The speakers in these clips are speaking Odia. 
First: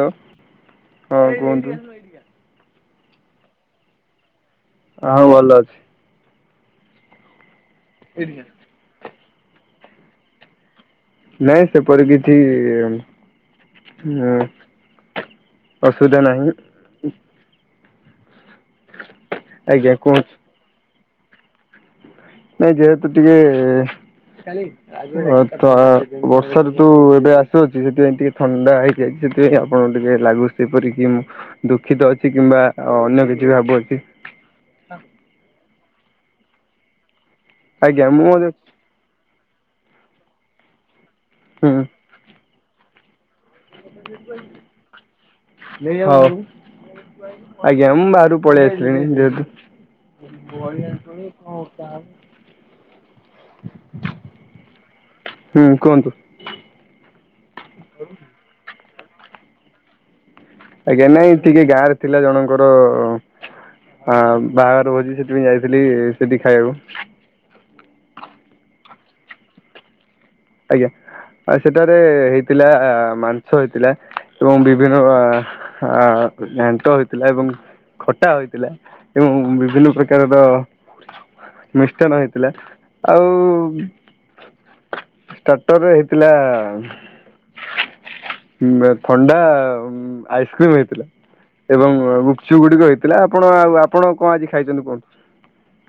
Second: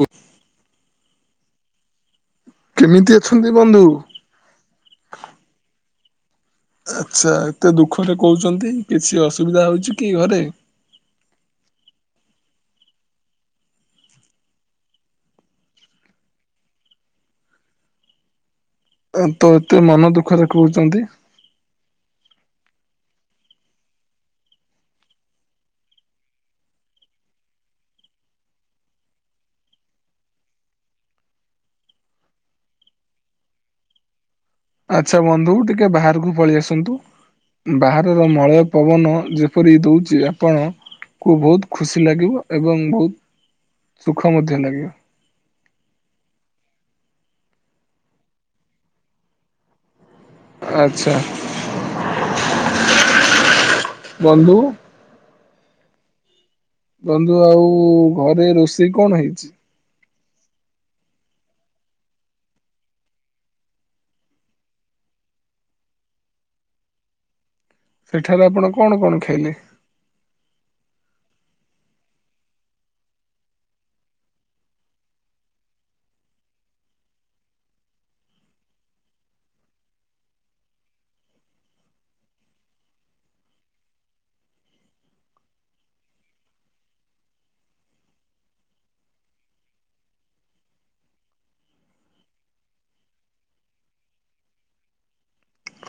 ହାଲୋ ହଁ କୁହନ୍ତୁ। କେମିତି ଅଛନ୍ତି ବନ୍ଧୁ? ହଁ ଭଲ ଅଛି। ଆଚ୍ଛା ଏତେ ଦୁଃଖରେ କହୁଛନ୍ତି, କିଛି ଅସୁବିଧା ହେଉଛି କି ଘରେ? ନାଇଁ ସେ ପଡ଼େ କିଛି [unintelligible] ଅସୁବିଧା ନାହିଁ। ତ ଏତେ ଆଜ୍ଞା ମନ କୁହନ୍ତୁ ଦୁଃଖରେ କହୁଛନ୍ତି। ନାଇଁ ଯେହେତୁ ଟିକେ ତ ବର୍ଷା ଋତୁ ଏବେ ଆସୁଅଛି, ସେଥିପାଇଁ ଟିକେ ଥଣ୍ଡା ହେଇଯାଇଛି। ସେଥିପାଇଁ ଆପଣଙ୍କୁ ଟିକେ ଲାଗୁଛି ଯେପରି କିି ମୁଁ ଦୁଃଖିତ ଅଛି କିମ୍ବା ଅନ୍ୟ କିଛି ବି ଭାବୁଅଛି। ଆଚ୍ଛା ବନ୍ଧୁ ଟିକେ ବାହାରକୁ ପଳେଇ ଆସନ୍ତୁ। ଆଜ୍ଞା ମୁଁ ବାହାରର ମଧ୍ୟ ମଳୟ ପବନ ଯେପରି ଦଉଛି ଆପଣ କୁ ହୁଁ ବହୁତ ଖୁସି ଲାଗିବ। ଏବଂ ବହୁତ ସୁଖ ମଧ୍ୟ ଲାଗିବ ହୋଉ। ଆଜ୍ଞା ମୁ ବାହାରୁକୁ ପଳେଇ ଆସିଲିଣି। ଯେହେତୁ ଆଛା। ବନ୍ଧୁ ହୁଁ କୁହନ୍ତୁ। ସେ କଣ ହେଇଛି? ଆଜ୍ଞା ନାଇଁ ଟିକେ ଗାଁରେ ଥିଲା ଜଣଙ୍କର ହଁ ବାହାଘର ଭୋଜି ସେଥିପାଇଁ ଯାଇଥିଲି ସେଠି ଖାଇବାକୁ। ସେଠାରେ ଆପଣ କଣ କଣ ଖାଇଲେ? ଆଜ୍ଞା। ଆ ସେଠାରେ ହେଇଥିଲା ମାଂସ ହେଇଥିଲା ଏବଂ ବିଭିନ୍ନ ଅ ଘାଣ୍ଟ ହୋଇଥିଲା ଏବଂ ଖଟା ହୋଇଥିଲା ଏବଂ ବିଭିନ୍ନ ପ୍ରକାରର ମିଷ୍ଟନ ହେଇଥିଲା। ଆଉ ଷ୍ଟାର୍ଟର ରେ ହେଇଥିଲା ଥଣ୍ଡା ଆଇସ୍କ୍ରିମ ହେଇଥିଲା। ଏବଂ ଗୁପଛୁ ଗୁଡିକ ହେଇଥିଲା। ଆପଣ ଆଉ ଆପଣ କଣ ଆଜି ଖାଇଛନ୍ତି କୁହନ୍ତୁ?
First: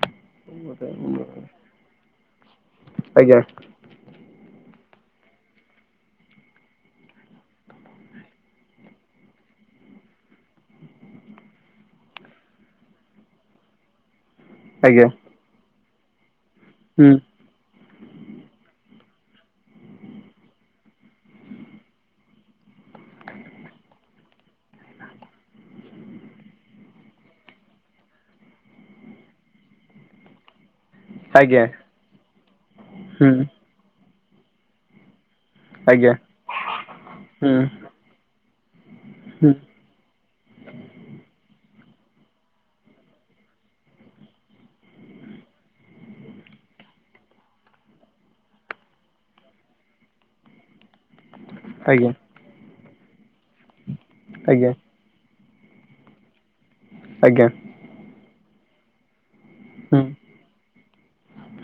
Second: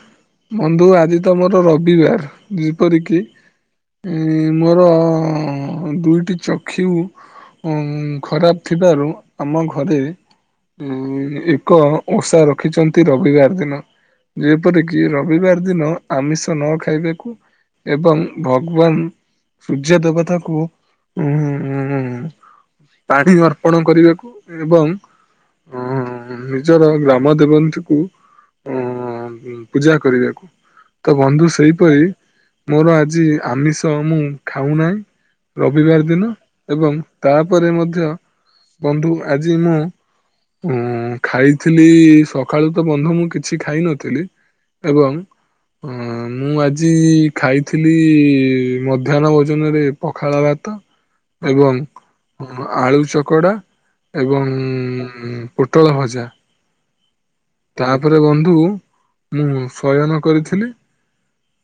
ବନ୍ଧୁ ଆଜି ତମର ରବିବାର। ଯେପର କିି ଆଜ୍ଞା ମୋର ଦୁଇଟି ଚକ୍ଷୁ ଉ ଖରାପ ଥିବାରୁ ଆମ ଘରେ ଉଁ ଏକ ଓଷା ରଖିଛନ୍ତି ରବିବାର ଦିନ। ଯେପରି ଆଜ୍ଞା କି ରବିବାର ଦିନ ଆମିଷ ନ ହୁଁ ଖାଇବାକୁ ଏବଂ ଭଗବାନ ସୂର୍ଯଦେବତା ଙ୍କୁ ଉଁ ପାଣି ଅର୍ପଣ କରିବାକୁ ଏବଂ ଉ ନିଜର ଗ୍ରାମ ଦେବନ୍ତୀ କୁ ପୂଜା କରିବାକୁ। ତ ବନ୍ଧୁ ଆଜ୍ଞା ସେହିପରି ମୋର ଆଜି ହୁଁ ଆମିଷ ମୁଁ ଖାଉ ନାହିଁ ରବିବାର ଆଜ୍ଞା ଦିନ ଏବଂ ହୁଁ। ତାପରେ ମଧ୍ୟ ବନ୍ଧୁ ହୁଁ ଆଜି ମୁଁ ଉ ଖାଇ ଥିଲି ସକାଳୁ ତ ବନ୍ଧୁ ମୁଁ କିଛି ଖାଇ ନଥିଲି ଏବଂ ଅ ମୁଁ ଆଜି ଖାଇଥିଲି ମଧ୍ୟାହ୍ନ ଭୋଜନରେ ପଖାଳ ଭାତ। ତ ଏବଂ ଆଜ୍ଞା ଆଳୁ ଚକଡା ଏବଂ ଆଜ୍ଞା ପୋଟଳ ଭଜା। ଆଜ୍ଞା ତାପରେ ବନ୍ଧୁ ମୁଁ ହୁଁ ଶୟନ କରିଥିଲି।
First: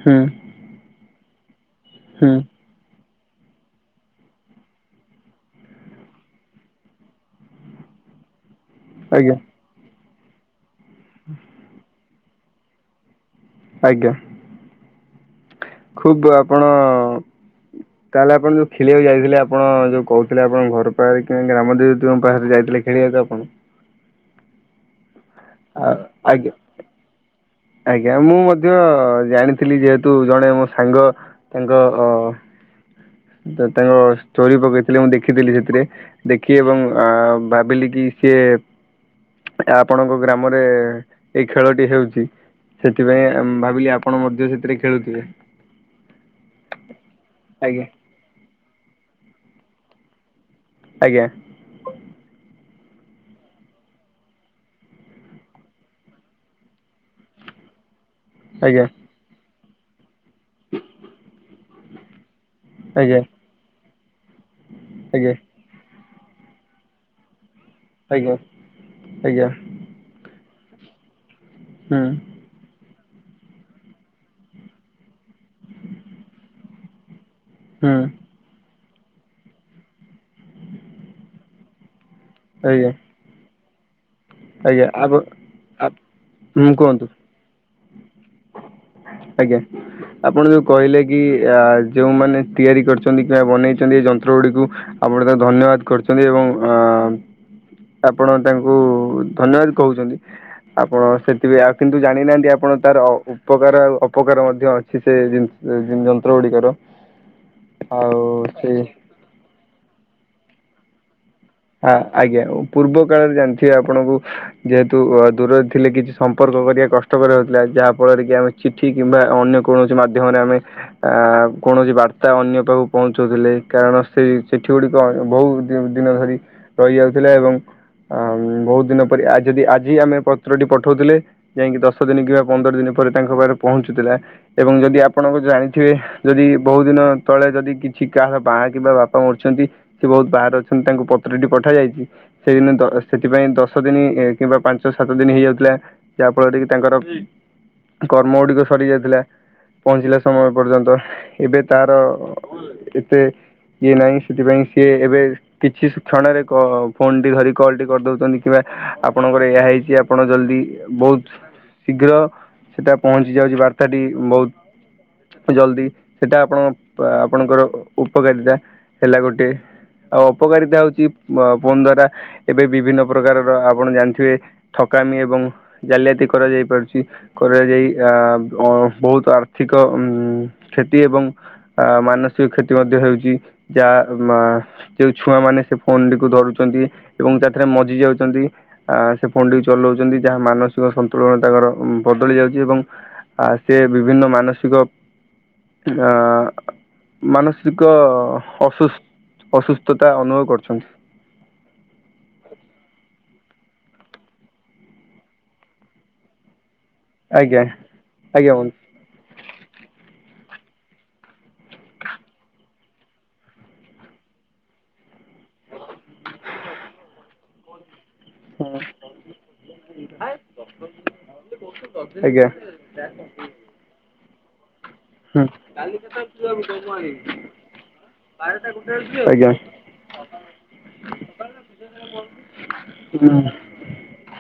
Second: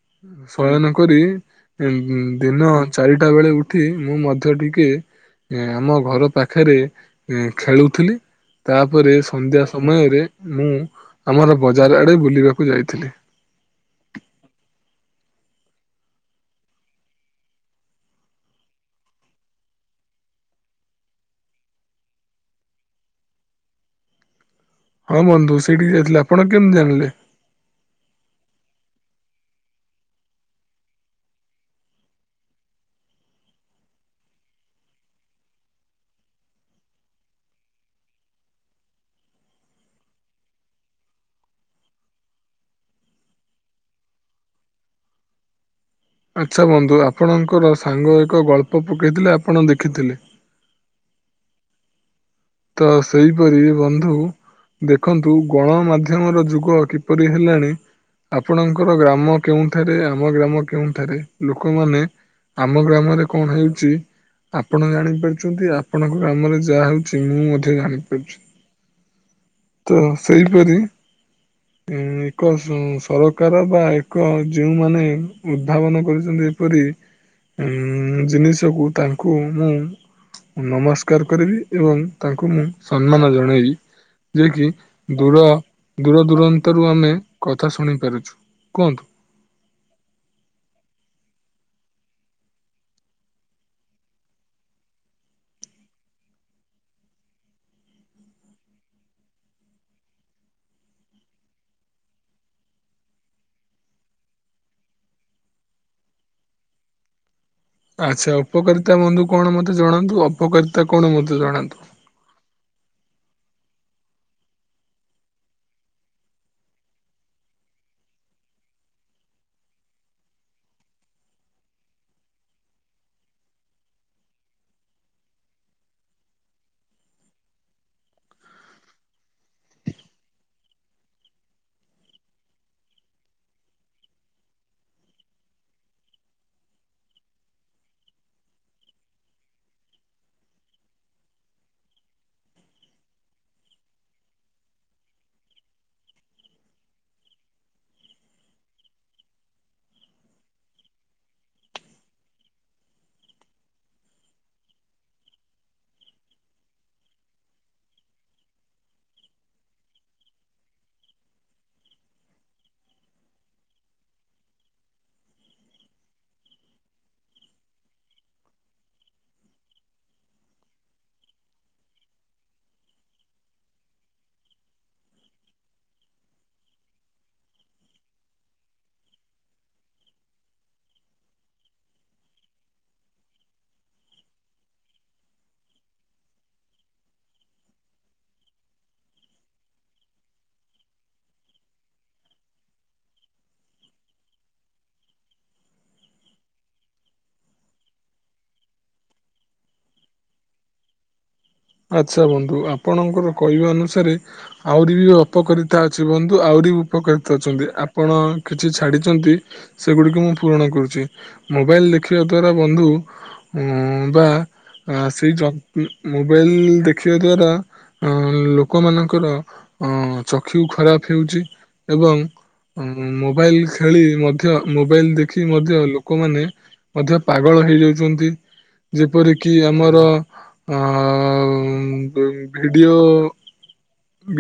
ହୁଁ ଶୟନ କରି ହୁଁ ଦିନ ଚାରିଟା ବେଳେ ଉଠି ମୁଁ ମଧ୍ୟ ଟିକେ ଏ ଆମ ଘର ପାଖରେ ଖେଳୁଥିଲି। ତାପରେ ଆଜ୍ଞା ସନ୍ଧ୍ୟା ସମୟରେ ମୁଁ ଆମର ବଜାର ଆଡେ ବୁଲିବାକୁ ଯାଇଥିଲି। ଆଜ୍ଞା। ଖୁବ ଆପଣ ତାହେଲେ ଆପଣ ଯୋଉ ଖେଳିବାକୁ ଯାଇଥିଲେ ଆପଣ ଯୋଉ କହୁଥିଲେ ଆପଣ ଘର ପାଖରେ କି ଗ୍ରାମ ଦେବତୀଙ୍କ ପାଖରେ ଯାଇଥିଲେ ଖେଳିବାକୁ ଆପଣ। ହଁ ବନ୍ଧୁ ଆ ସେଇଠିକି ଯାଇଥିଲେ ଆପଣ ଆଜ୍ଞା କେମିତି ଜାଣିଲେ? ଆଜ୍ଞା ମୁଁ ମଧ୍ୟ ଜାଣିଥିଲି। ଯେହେତୁ ଜଣେ ମୋ ସାଙ୍ଗ ତାଙ୍କ ଅ ତ ତାଙ୍କ ଷ୍ଟୋରି ପକେଇ ଥିଲେ ମୁଁ ଦେଖିଥିଲି ସେଥିରେ ଦେଖି ଏବଂ ଅ ଭାବିଲି କି ସିଏ ଆପଣଙ୍କ ଗ୍ରାମରେ ଏଇ ଖେଳଟି ହେଉଛି। ସେଥିପାଇଁ ଭାବିଲି ଆପଣ ମଧ୍ୟ ସେଥିରେ ଖେଳୁଥିବେ। ଆଚ୍ଛା ବନ୍ଧୁ ଆପଣଙ୍କର ଆଜ୍ଞା ସାଙ୍ଗ ଏକ ଗଳ୍ପ ପକେଇଥିଲେ ଆପଣ ଦେଖିଥିଲେ। ଆଜ୍ଞା। ତ ସେଇପରି ବନ୍ଧୁ। ଦେଖନ୍ତୁ ଗଣମାଧ୍ୟମର ଯୁଗ କିପରି ହେଲାଣି? ଆଜ୍ଞା ଆପଣଙ୍କର ଗ୍ରାମ କେଉଁଠାରେ ଆ ଆମ ଗ୍ରାମ କେଉଁଠାରେ ଲୋକମାନେ ଆମ ଆଜ୍ଞା ଗ୍ରାମରେ କଣ ହେଉଛି? ଆପଣ ଆଜ୍ଞା ଜାଣିପାରୁଛନ୍ତି ଆ ପଣଙ୍କ ଗ୍ରାମରେ ଯାହା ହଉଛି ମୁଁ ମଧ୍ୟ ଆଜ୍ଞା ଜାଣିପାରୁଛି ଆଜ୍ଞା ହୁଁ ତ ସେଇ ପରି ଏକ ସ ସରକାର ବା ଏକ ଯେଉଁମାନେ ଉଦ୍ଭାବନ କରିଛନ୍ତି ଏପରି ହୁଁ ଉଁ ଜିନିଷକୁ ତାଙ୍କୁ ମୁଁ ନମସ୍କାର କରିବି ଏବଂ ତାଙ୍କୁ ମୁଁ ଆଜ୍ଞା ସମ୍ମାନ ଜଣାଇବି ଯିଏ କି ଆଜ୍ଞା ଆପ ଦୂର ଦୂର ହୁଁ ଦୂରାନ୍ତରୁ କୁହନ୍ତୁ ଆମେ କଥା ଶୁଣି ପାରୁଛୁ। କୁହନ୍ତୁ। ଆଜ୍ଞା ଆପଣ ଯୋଉ କହିଲେ କି ଆ ଯେଉଁମାନେ ତିଆରି କରିଛନ୍ତି କିମ୍ବା ବନେଇଛନ୍ତି ଏ ଯନ୍ତ୍ର ଗୁଡ଼ିକୁ ଆପଣ ତାଙ୍କୁ ଧନ୍ୟବାଦ କରୁଛନ୍ତି ଏବଂ ପ ଆଁ ଆପଣ ତାଙ୍କୁ ଧନ୍ୟବାଦ କହୁଛନ୍ତି। ଆପଣ ସେଥିପାଇଁ ଆଉ କିନ୍ତୁ ଜାଣିନାହାନ୍ତି ଆପଣ ତାର ଉପକାର ଆଉ ଅପକାର ମଧ୍ୟ ଅଛି ସେ ଜିନିଷ ଜି ଯନ୍ତ୍ର ଗୁଡ଼ିକର। ଆଚ୍ଛା ଉପକାରିତା ବନ୍ଧୁ କଣ ମତେ ଜଣାନ୍ତୁ ଅପକାରିତା କଣ ବନ୍ଧୁ? ଆଁ ଆଜ୍ଞା ପୂର୍ବ କାଳରେ ଜାଣି ଥିବେ ଆପଣଙ୍କୁ ଯେହେତୁ ଦୂରରେ ଥିଲେ କିଛି ସମ୍ପର୍କ କରିବା କଷ୍ଟକର ହଉଥିଲା ଯାହା ଫଳରେ କି ଆମେ ଚିଠି କିମ୍ବା ଅନ୍ୟ କୌଣସି ମାଧ୍ୟମରେ ଆମେ ଆ କୌଣସି ବାର୍ତ୍ତା ଅନ୍ୟ ପାଖକୁ ପହଞ୍ଚଉଥିଲେ। କାରଣ ସେ ଚିଠି ଗୁଡ଼ିକ ବହୁ ଦିନ ଦିନ ଧରି ରହିଯାଉଥିଲା ଏବଂ ଆ ବହୁତ ଦିନ ପରି ଯଦି ଆଜି ଆମେ ପତ୍ରଟି ପଠଉଥିଲେ ଯାଇଙ୍କି ଦଶ ଦିନ କିମ୍ବା ପନ୍ଦର ଦିନ ପରେ ତାଙ୍କ ପାଖରେ ପହଞ୍ଚୁଥିଲା ଏବଂ ଯଦି ଆପଣଙ୍କ ଜାଣିଥିବେ ଯଦି ବହୁ ଦିନ ତଳେ ଯଦି କି ଛି କାହାର ବାହା କିମ୍ବା ବାପା ମରିଛନ୍ତି ସେ ବହୁତ ବାହାରେ ଅଛନ୍ତି ତାଙ୍କୁ ପ ପ୍ରିଣ୍ଟି ପଠାଯାଇଛି ସେଦିନ ଦ ସେଥିପାଇଁ ଦଶ ଦିନ କିମ୍ବା ପାଞ୍ଚ ସାତ ଦିନ ହେଇଯାଇଥିଲା ଯହାଫଳରେ କି ତାଙ୍କର କର୍ମ ଗୁଡ଼ିକ ସରି ଯାଇଥିଲା। ପହଞ୍ଚିଲା ସମୟ ପର୍ଯ୍ୟନ୍ତ ଏବେ ତାର ଏତେ ଇଏ ନାହିଁ ସେଥିପାଇଁ ସିଏ ଏବେ କିଛି କ୍ଷଣରେ କ ଫୋନ ଟି ଧରି କଲ ଟି କରିଦଉଛନ୍ତି କିମ୍ବା ଆପଣଙ୍କର ଏହା ହେଇଛି ଆପଣ ଜଲଦି ବୁ ବହୁତ ଶୀଘ୍ର ସେଟା ପହଞ୍ଚି ଯାଉଛି ବାର୍ତ୍ତାଟି ବହୁତ ଜଲଦି ସେଟା ଆପଣ ଆପଣଙ୍କର ଉପକାରିତା ହେଲା ଗୋଟେ। ଆଉ ଅପକାରିତା ହଉ ଚି ଫୋନ୍ ଦ୍ଵାରା ଏବେ ବିଭିନ୍ନ ପ୍ରକାରର ଆପଣ ଜାଣିଥିବେ ଠକାମି ଏବଂ ଜା ଲିଆତି କରାଯାଇ ପାରୁଛି କରାଯାଇ ଆ ବହୁତ ଆର୍ଥିକ ଉଁ କ୍ଷତି ତି ଏବଂ ଆ ମାନସିକ କ୍ଷତି ମଧ୍ୟ ହେଉଛି ଯାହା ମା ଯୋଉ ଛୁଆ ମାନେ ସେ ଫୋନ ଟିକୁ ଧରୁଛନ୍ତି ଏବଂ ତା ଠା ରେ ମଜି ଯାଉଛନ୍ତି ଆ ସେ ଫୋନ ଟିକୁ ଚଲାଉଛନ୍ତି ଯାହା ମାନସିକ ସନ୍ତୁଳନ ତାଙ୍କର ବଦଳି ଯାଉଛି ଏବଂ ଆ ସେ ବିଭିନ୍ନ ମାନସିକ ଆ ମାନସିକ ଅସୁସ୍ ଅସୁସ୍ଥତା ଅନୁଭବ କରୁଛନ୍ତି। ଆଚ୍ଛା ବନ୍ଧୁ ଆପଣଙ୍କର କହିବା ଅନୁସାରେ ଆହୁରି ବି ଅପକାରିତା ଅଛି ବନ୍ଧୁ ଆହୁରି ଉପକାରିତ ଆଜ୍ଞା ଅଛନ୍ତି ଆପଣ ଆଜ୍ଞା କିଛି ବନ୍ଧୁ। ଛାଡ଼ିଛନ୍ତି ସେଗୁଡିକୁ ମୁଁ ପୂରଣ କରୁଛି ମୋବାଇଲ ଦେଖିବା ଦ୍ଵାରା ବନ୍ଧୁ ଉଁ ବା ଆ ସେଇ ଯ ମୋବାଇଲ ଦେଖିବା ଦ୍ଵାରା ଅ ଲୋକମାନଙ୍କର ଅ ଚକ୍ଷୁ ଖରାପ ହେଉଛି ଏବଂ ଆଜ୍ଞା ଉଁ ମୋବାଇଲ ଖେଳି ମ ମୋବାଇଲ ହୁଁ। ଦେଖିକି ମଧ୍ୟ ଲୋକମାନେ ମଧ୍ୟ ପାଗଳ ହେଇଯାଉଛନ୍ତି। ଆଜ୍ଞା ହୁଁ ଆଜ୍ଞା ଆଜ୍ଞା ଆଜ୍ଞା। ଯେପରିକି ଆମର ଅ [inaudible] ଉ ଭିଡିଓ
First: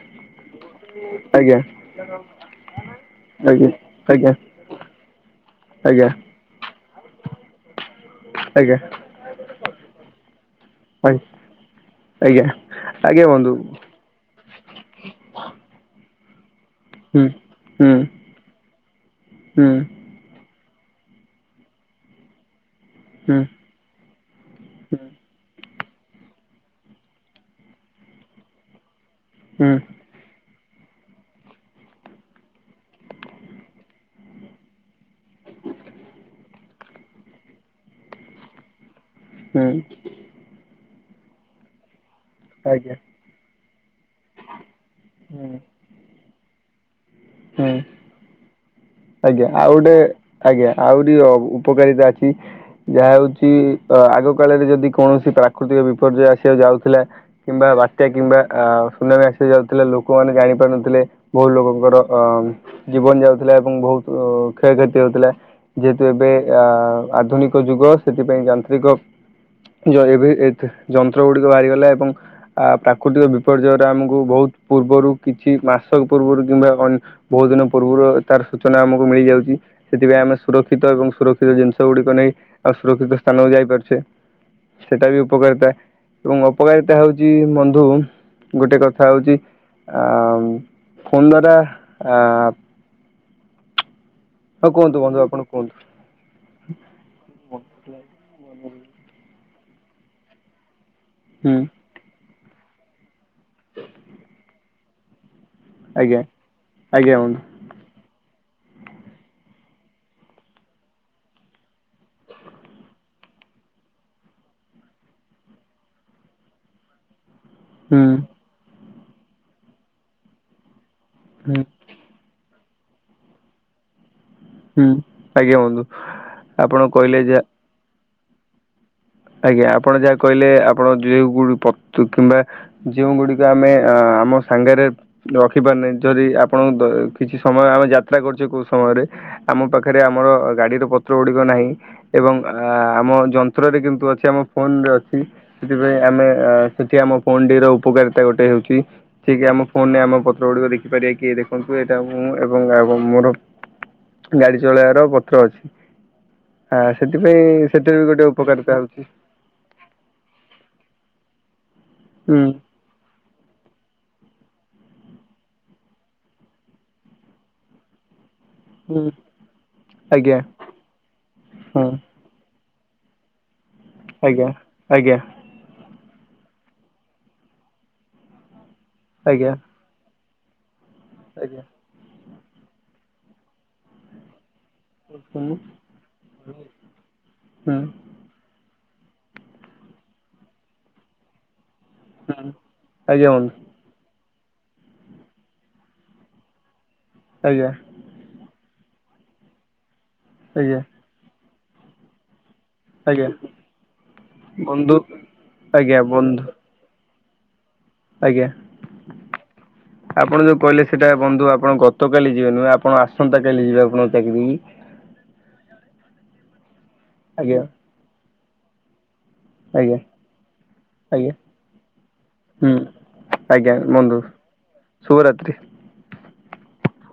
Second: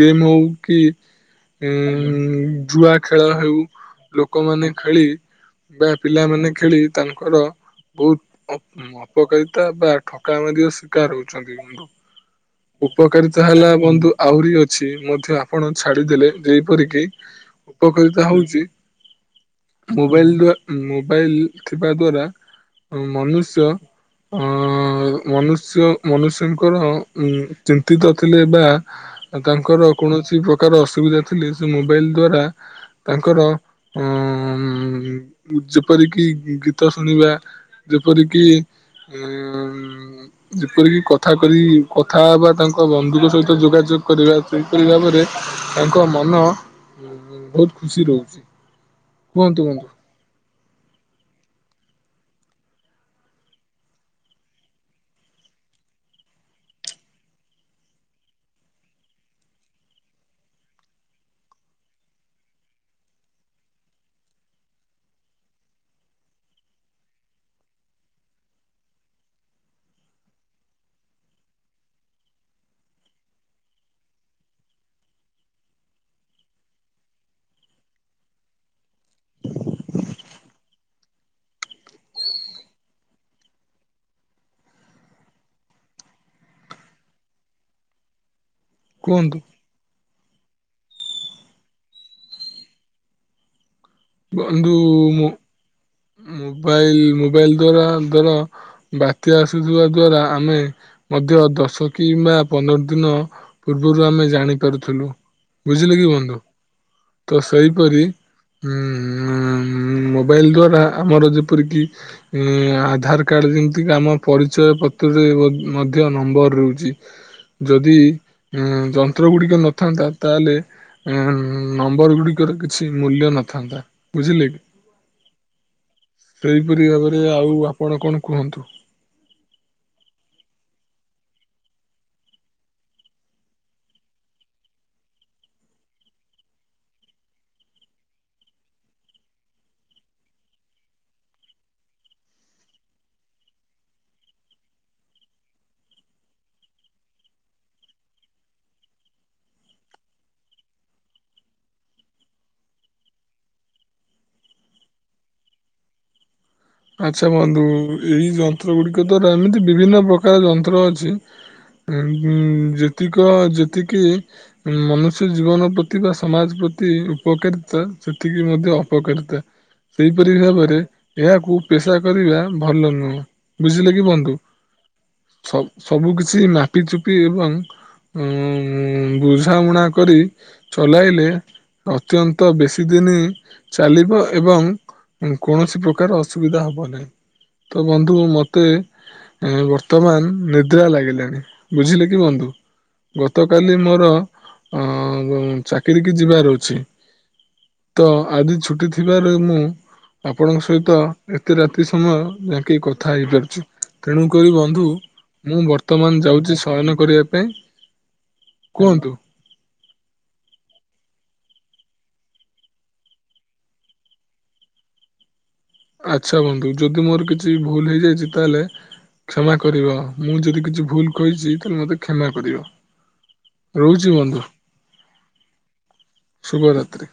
ଗେମ୍ ହଉ କି ଉଁ-ଉ-ଉ ଜୁଆ ଖେଳ ହେଉ ଆଜ୍ଞା ଲୋକମାନେ ଖେଳି ବା ପିଲାମାନେ ଖେଳି ତାଙ୍କର ବହୁତଅପ ଅପକାରିତା ବା ଠ କାମି ମଧ୍ୟ ଶିକାର ଆଜ୍ଞା ହଉଚନ୍ତି କିନ୍ତୁ ଆଜ୍ଞା ଆଜ୍ଞା ଉପକାରିତା ବନ୍ଧୁ ହୁଁ। ହେଲା ବନ୍ଧୁ ଆହୁରି ଅଛି ମଧ୍ୟ ଆପଣ ଛାଡିଦେଲେ। ଯେପରିକି ହୁଁ ହୁଁ ଉପକାରିତା ହଉଛି ହୁଁ ମୋବାଇଲ ଦ୍ୱା ମୋବାଇଲ ଥିବା ଦ୍ଵାରା ହୁଁ ମନୁଷ୍ୟ ଅ-ଅ-ଅ ମନୁଷ୍ୟ ନୁଷ୍ୟଙ୍କର ଉ ଚିନ୍ତିତ ଥିଲେ ବା ତାଙ୍କର କୌଣସି ପ୍ର ପ୍ରକାର ଅସୁବିଧା ଥିଲେ ସେ ମୋବାଇଲ ଦ୍ଵାରା ତାଙ୍କର ଉଁ-ଉ-ଉ-ଉମ୍-ମ୍ ଯେପରିକି ଗି ଗୀତ ଶୁଣିବା ଯେପରିକି ହୁଁ। କରିକି କଥା କରି କଥା ହେବା ତାଙ୍କ ଆଜ୍ଞା ବନ୍ଧୁଙ୍କ ସହିତ ଯୋଗାଯୋଗ କରିବା ସେଇପରି ଭାବରେ ତାଙ୍କ ମନ ଉ-ଉ ହୁଁ। ବହୁତ ଖୁସି ରହୁଚି। ଆଜ୍ଞା, ଆଉ ଗୋଟେ ଆଜ୍ଞା ଆହୁରି ଉପକାରିତା ଅଛି ଯାହା ହଉଚି ଆଗ କାଳରେ ଯଦି କୌଣସି ପ୍ରାକୃତିକ ବିପର୍ଯ୍ୟୟ ଆସିବାକୁ ଯାଉଥିଲା କିମ୍ବା ବାତ୍ୟା କିମ୍ବା ଆ ସୁନାମି ଆସି ଯାଉଥିଲା ଲୋକମାନେ ଜାଣି ପାରୁନଥିଲେ ବହୁତ ଲୋକଙ୍କର ଅ ଜୀବନ ଯାଉଥିଲା ଏବଂ ବହୁତ କ୍ଷୟକ୍ଷତି ହେଉଥିଲା ଯେହେତୁ ଏବେ ଅ ଆଧୁନିକ ଯୁଗ ସେଥିପାଇଁ ଜାଣି ରି ଗକ୍ ଯ ଏବେ ଏ ଯନ୍ତ୍ର ଗୁଡିକ ବାହାରିଗଲା ଏବଂ ଆ ପ୍ରାକୃତିକ ବିପର୍ଯ୍ୟୟରେ ଆମକୁ ବହୁତ ପୂର୍ବରୁ କିଛି ମାସକ ପୂର୍ବରୁ କିମ୍ବା ଅ ବହୁତ ଦିନ ପୂର୍ବରୁ ତାର ସୂଚନା ଆମକୁ ମିଳିଯାଉଚି। ସେଥିପାଇଁ ଆମେ ସୁରକ୍ଷିତ ଏବଂ ସୁରକ୍ଷିତ ଜିନିଷ ଗୁଡିକ ନେଇ ଆଉ ସୁରକ୍ଷିତ ସ୍ଥାନ କୁ ଯାଇ ପାରୁଛେ। ସେଟା ବି ଉପକାରିତା ଏବଂ ଅପକାରିତା ହଉଚି ବନ୍ଧୁ ଗୋଟେ କଥା ହଉଚି କୁହନ୍ତୁ ଆ-ଆ-ଆ ଫୋନ୍ ଦ୍ଵାରା ଆ-ଆ-ଆ ବନ୍ଧୁ-ଉ-ଉ ବନ୍ଧୁ ମୋ ଆପଣ କୁହନ୍ତୁ ମୋବାଇଲ ମୋବାଇଲ ଦ୍ଵାରା ଦ୍ଵାର ବା ଇତିହାସ ଦ୍ଵାରା ଆମେ ମଧ୍ୟ ହୁଁ ଦଶ କିମ୍ବା ପନ୍ଦର ଦିନ ପୂର୍ବରୁ ଆମେ ଜାଣି ପାରୁଥିଲୁ। ବୁଝିଲେ କି ଆଜ୍ଞା ବନ୍ଧୁ ଆଜ୍ଞା ବନ୍ଧୁ ତ ସେଇପରି ଉ-ଉ-ଉ-ଉ-ଉ ମୋବାଇଲ ଦ୍ଵାରା ଆମର ଯେପରିକି-ଇ-ଇ-ଇ ଆଧାର କାର୍ଡ ଯେମିତି କା ଆମ ପରିଚୟ ପତ୍ର ତେ ମଧ୍ୟ ନମ୍ବର ରହୁଚି। ଯଦି ହୁଁ ଉଁ ଯନ୍ତ୍ର ଗୁଡିକ ନଥାନ୍ତା ତାହେଲେ ଉ-ଉ-ଉ-ଉ ହୁଁ ନମ୍ବର ଗୁଡିକର କିଛି ମୂଲ୍ୟ ନଥାନ୍ତା। ବୁଝିଲେ, ହୁଁ ଆଜ୍ଞା ବନ୍ଧୁ ଆପଣ ସେହିପରି କହିଲେ ଭାବରେ ଯା ଆଉ ଆପଣ କଣ କୁହନ୍ତୁ। ଆଜ୍ଞା ଆପଣ ଯାହା କହିଲେ ଆପଣ ଯୋଉଁ ଗୁୁ ଵସ୍ତୁ କିମ୍ବା ଯେଉଁ ଗୁଡିକ ଆମେ ଅ ଆମ ସାଙ୍ଗରେ ରଖିପାରୁନେ ଯଦି ଆପଣ ଦ କିଛି ସମୟ ଆମେ ଯାତ୍ରା କରୁଛେ କେଉଁ ସମୟରେ ଆମ ପାଖରେ ଆମର ଗାଡିରୁ ପତ୍ର ଗୁଡିକ ନାହିଁ ଏବଂ ଆ ଆମ ଯନ୍ତ୍ରରେ କିନ୍ତୁ ଅଛି ଆମ ଫୋନରେ ଅଛି ସେଥିପାଇଁ ଆମେ ଏ ସେଠି ଆମ ଫୋନ ଟି ର ଉପକାରିତା ଗୋଟେ ହେଉଚି। ଠିକ୍ ଆମ ଫୋନରେ ଆମ ପତ୍ର ଗୁଡିକ ଦେଖିପାରିବା କି ଦେଖନ୍ତୁ ଏଇଟା ମୁଁ ଏବଂ ଆ ମୋର ଗାଡି ଚଳେଇବାର ପତ୍ର ଅଛି। ଆ ସେଥିପାଇଁ ସେଟା ବି ଗୋଟେ ଉପକାରତା ହଉଚି। କିନ୍ତୁ ଏମିତି ବିଭିନ୍ନ ପ୍ରକାର ଯନ୍ତ୍ର ଅଛି। ହୁଁ ଉ-ଉ-ଉ-ଉ ଯେତିକ ଯେତିକି ମନୁଷ୍ୟ ଜୀବନ ପ୍ରତି ବା ସମାଜ ପ୍ରତି ଉପକାରିତା ସେ ତିକି ମଧ୍ୟ ହୁଁ ଅପକାରିତା ସେହିପରି ଆଜ୍ଞା ଭାବରେ ଏହାକୁ ହୁଁ ପେଶା କରିବା ଭଲ ନୁହଁ ବୁଝିଲେ କି ବନ୍ଧୁ ଆଜ୍ଞା ଆଜ୍ଞା ସ ସବୁ କିଛି ସେ ମାପିଚୁପି ଏବଂ ଉ ଆଜ୍ଞା ବୁଝାମୁଣା କରି ଚଲାଇଲେ ଆଜ୍ଞା ଅତ୍ୟନ୍ତ ବେଶୀ ଦିନ ଚାଲିବ ଏବଂ କୌଣସି ହୁଁ ପ୍ରକାର ଅସୁବିଧା ହବ ନାହିଁ ତ ବନ୍ଧୁ ମତେ ବର୍ତ୍ତମାନ ନିଦ୍ରା ଲାଗିଲାଣି। ବୁଝିଲେ କି ହୁଁ ବନ୍ଧୁ ଆଜ୍ଞା ବନ୍ଧୁ ଗତକାଲି ମୋର ଅ ଚାକିରି କି ଯିବାର ଅଛି ଆଜ୍ଞା ତ ଆଜି ଛୁଟି ଥିଲା। ଥିବାରୁ ମୁଁ ଆପଣଙ୍କ ଆଜ୍ଞା ସହିତ ଏତେ ରାତି ସମୟ କି କଥା ଆଜ୍ଞା ହେଇପାରୁଛି ତେଣୁକରି ବନ୍ଧୁ ମୁଁ ଆଜ୍ଞା ବର୍ତ୍ତମାନ ବନ୍ଧୁ ଯାଉଛି ଶୟନ କରିବା ପାଇଁ ଆଜ୍ଞା କୁହନ୍ତୁ। ଆପଣ ଯୋଉ କହିଲେ ସେଟା ବନ୍ଧୁ ଆପଣ ଗତକାଲି ଯିବେ ନୁହେଁ ଆପଣ ଆସନ୍ତା କାଲି ଯିବେ ଆପଣଙ୍କ ଚାକିରି କି। [inaudible] ଆଚଛା ବନ୍ଧୁ ଯଦି ମୋର କିଛି ଆଜ୍ଞା ଭୁଲ ହେଇଯାଇଛି ତାହେଲେ କ୍ଷମା ଆଜ୍ଞା କରିବ ମୁଁ ଯଦି କିଛି ଭୁଲ ଆଜ୍ଞା କହିଛି ତାହେଲେ ମତେ କ୍ଷମା କରିବ। ହୁଁ ଆଜ୍ଞା ବନ୍ଧୁ ଶୁଭରାତ୍ରି। ଶୁଭରାତ୍ରି।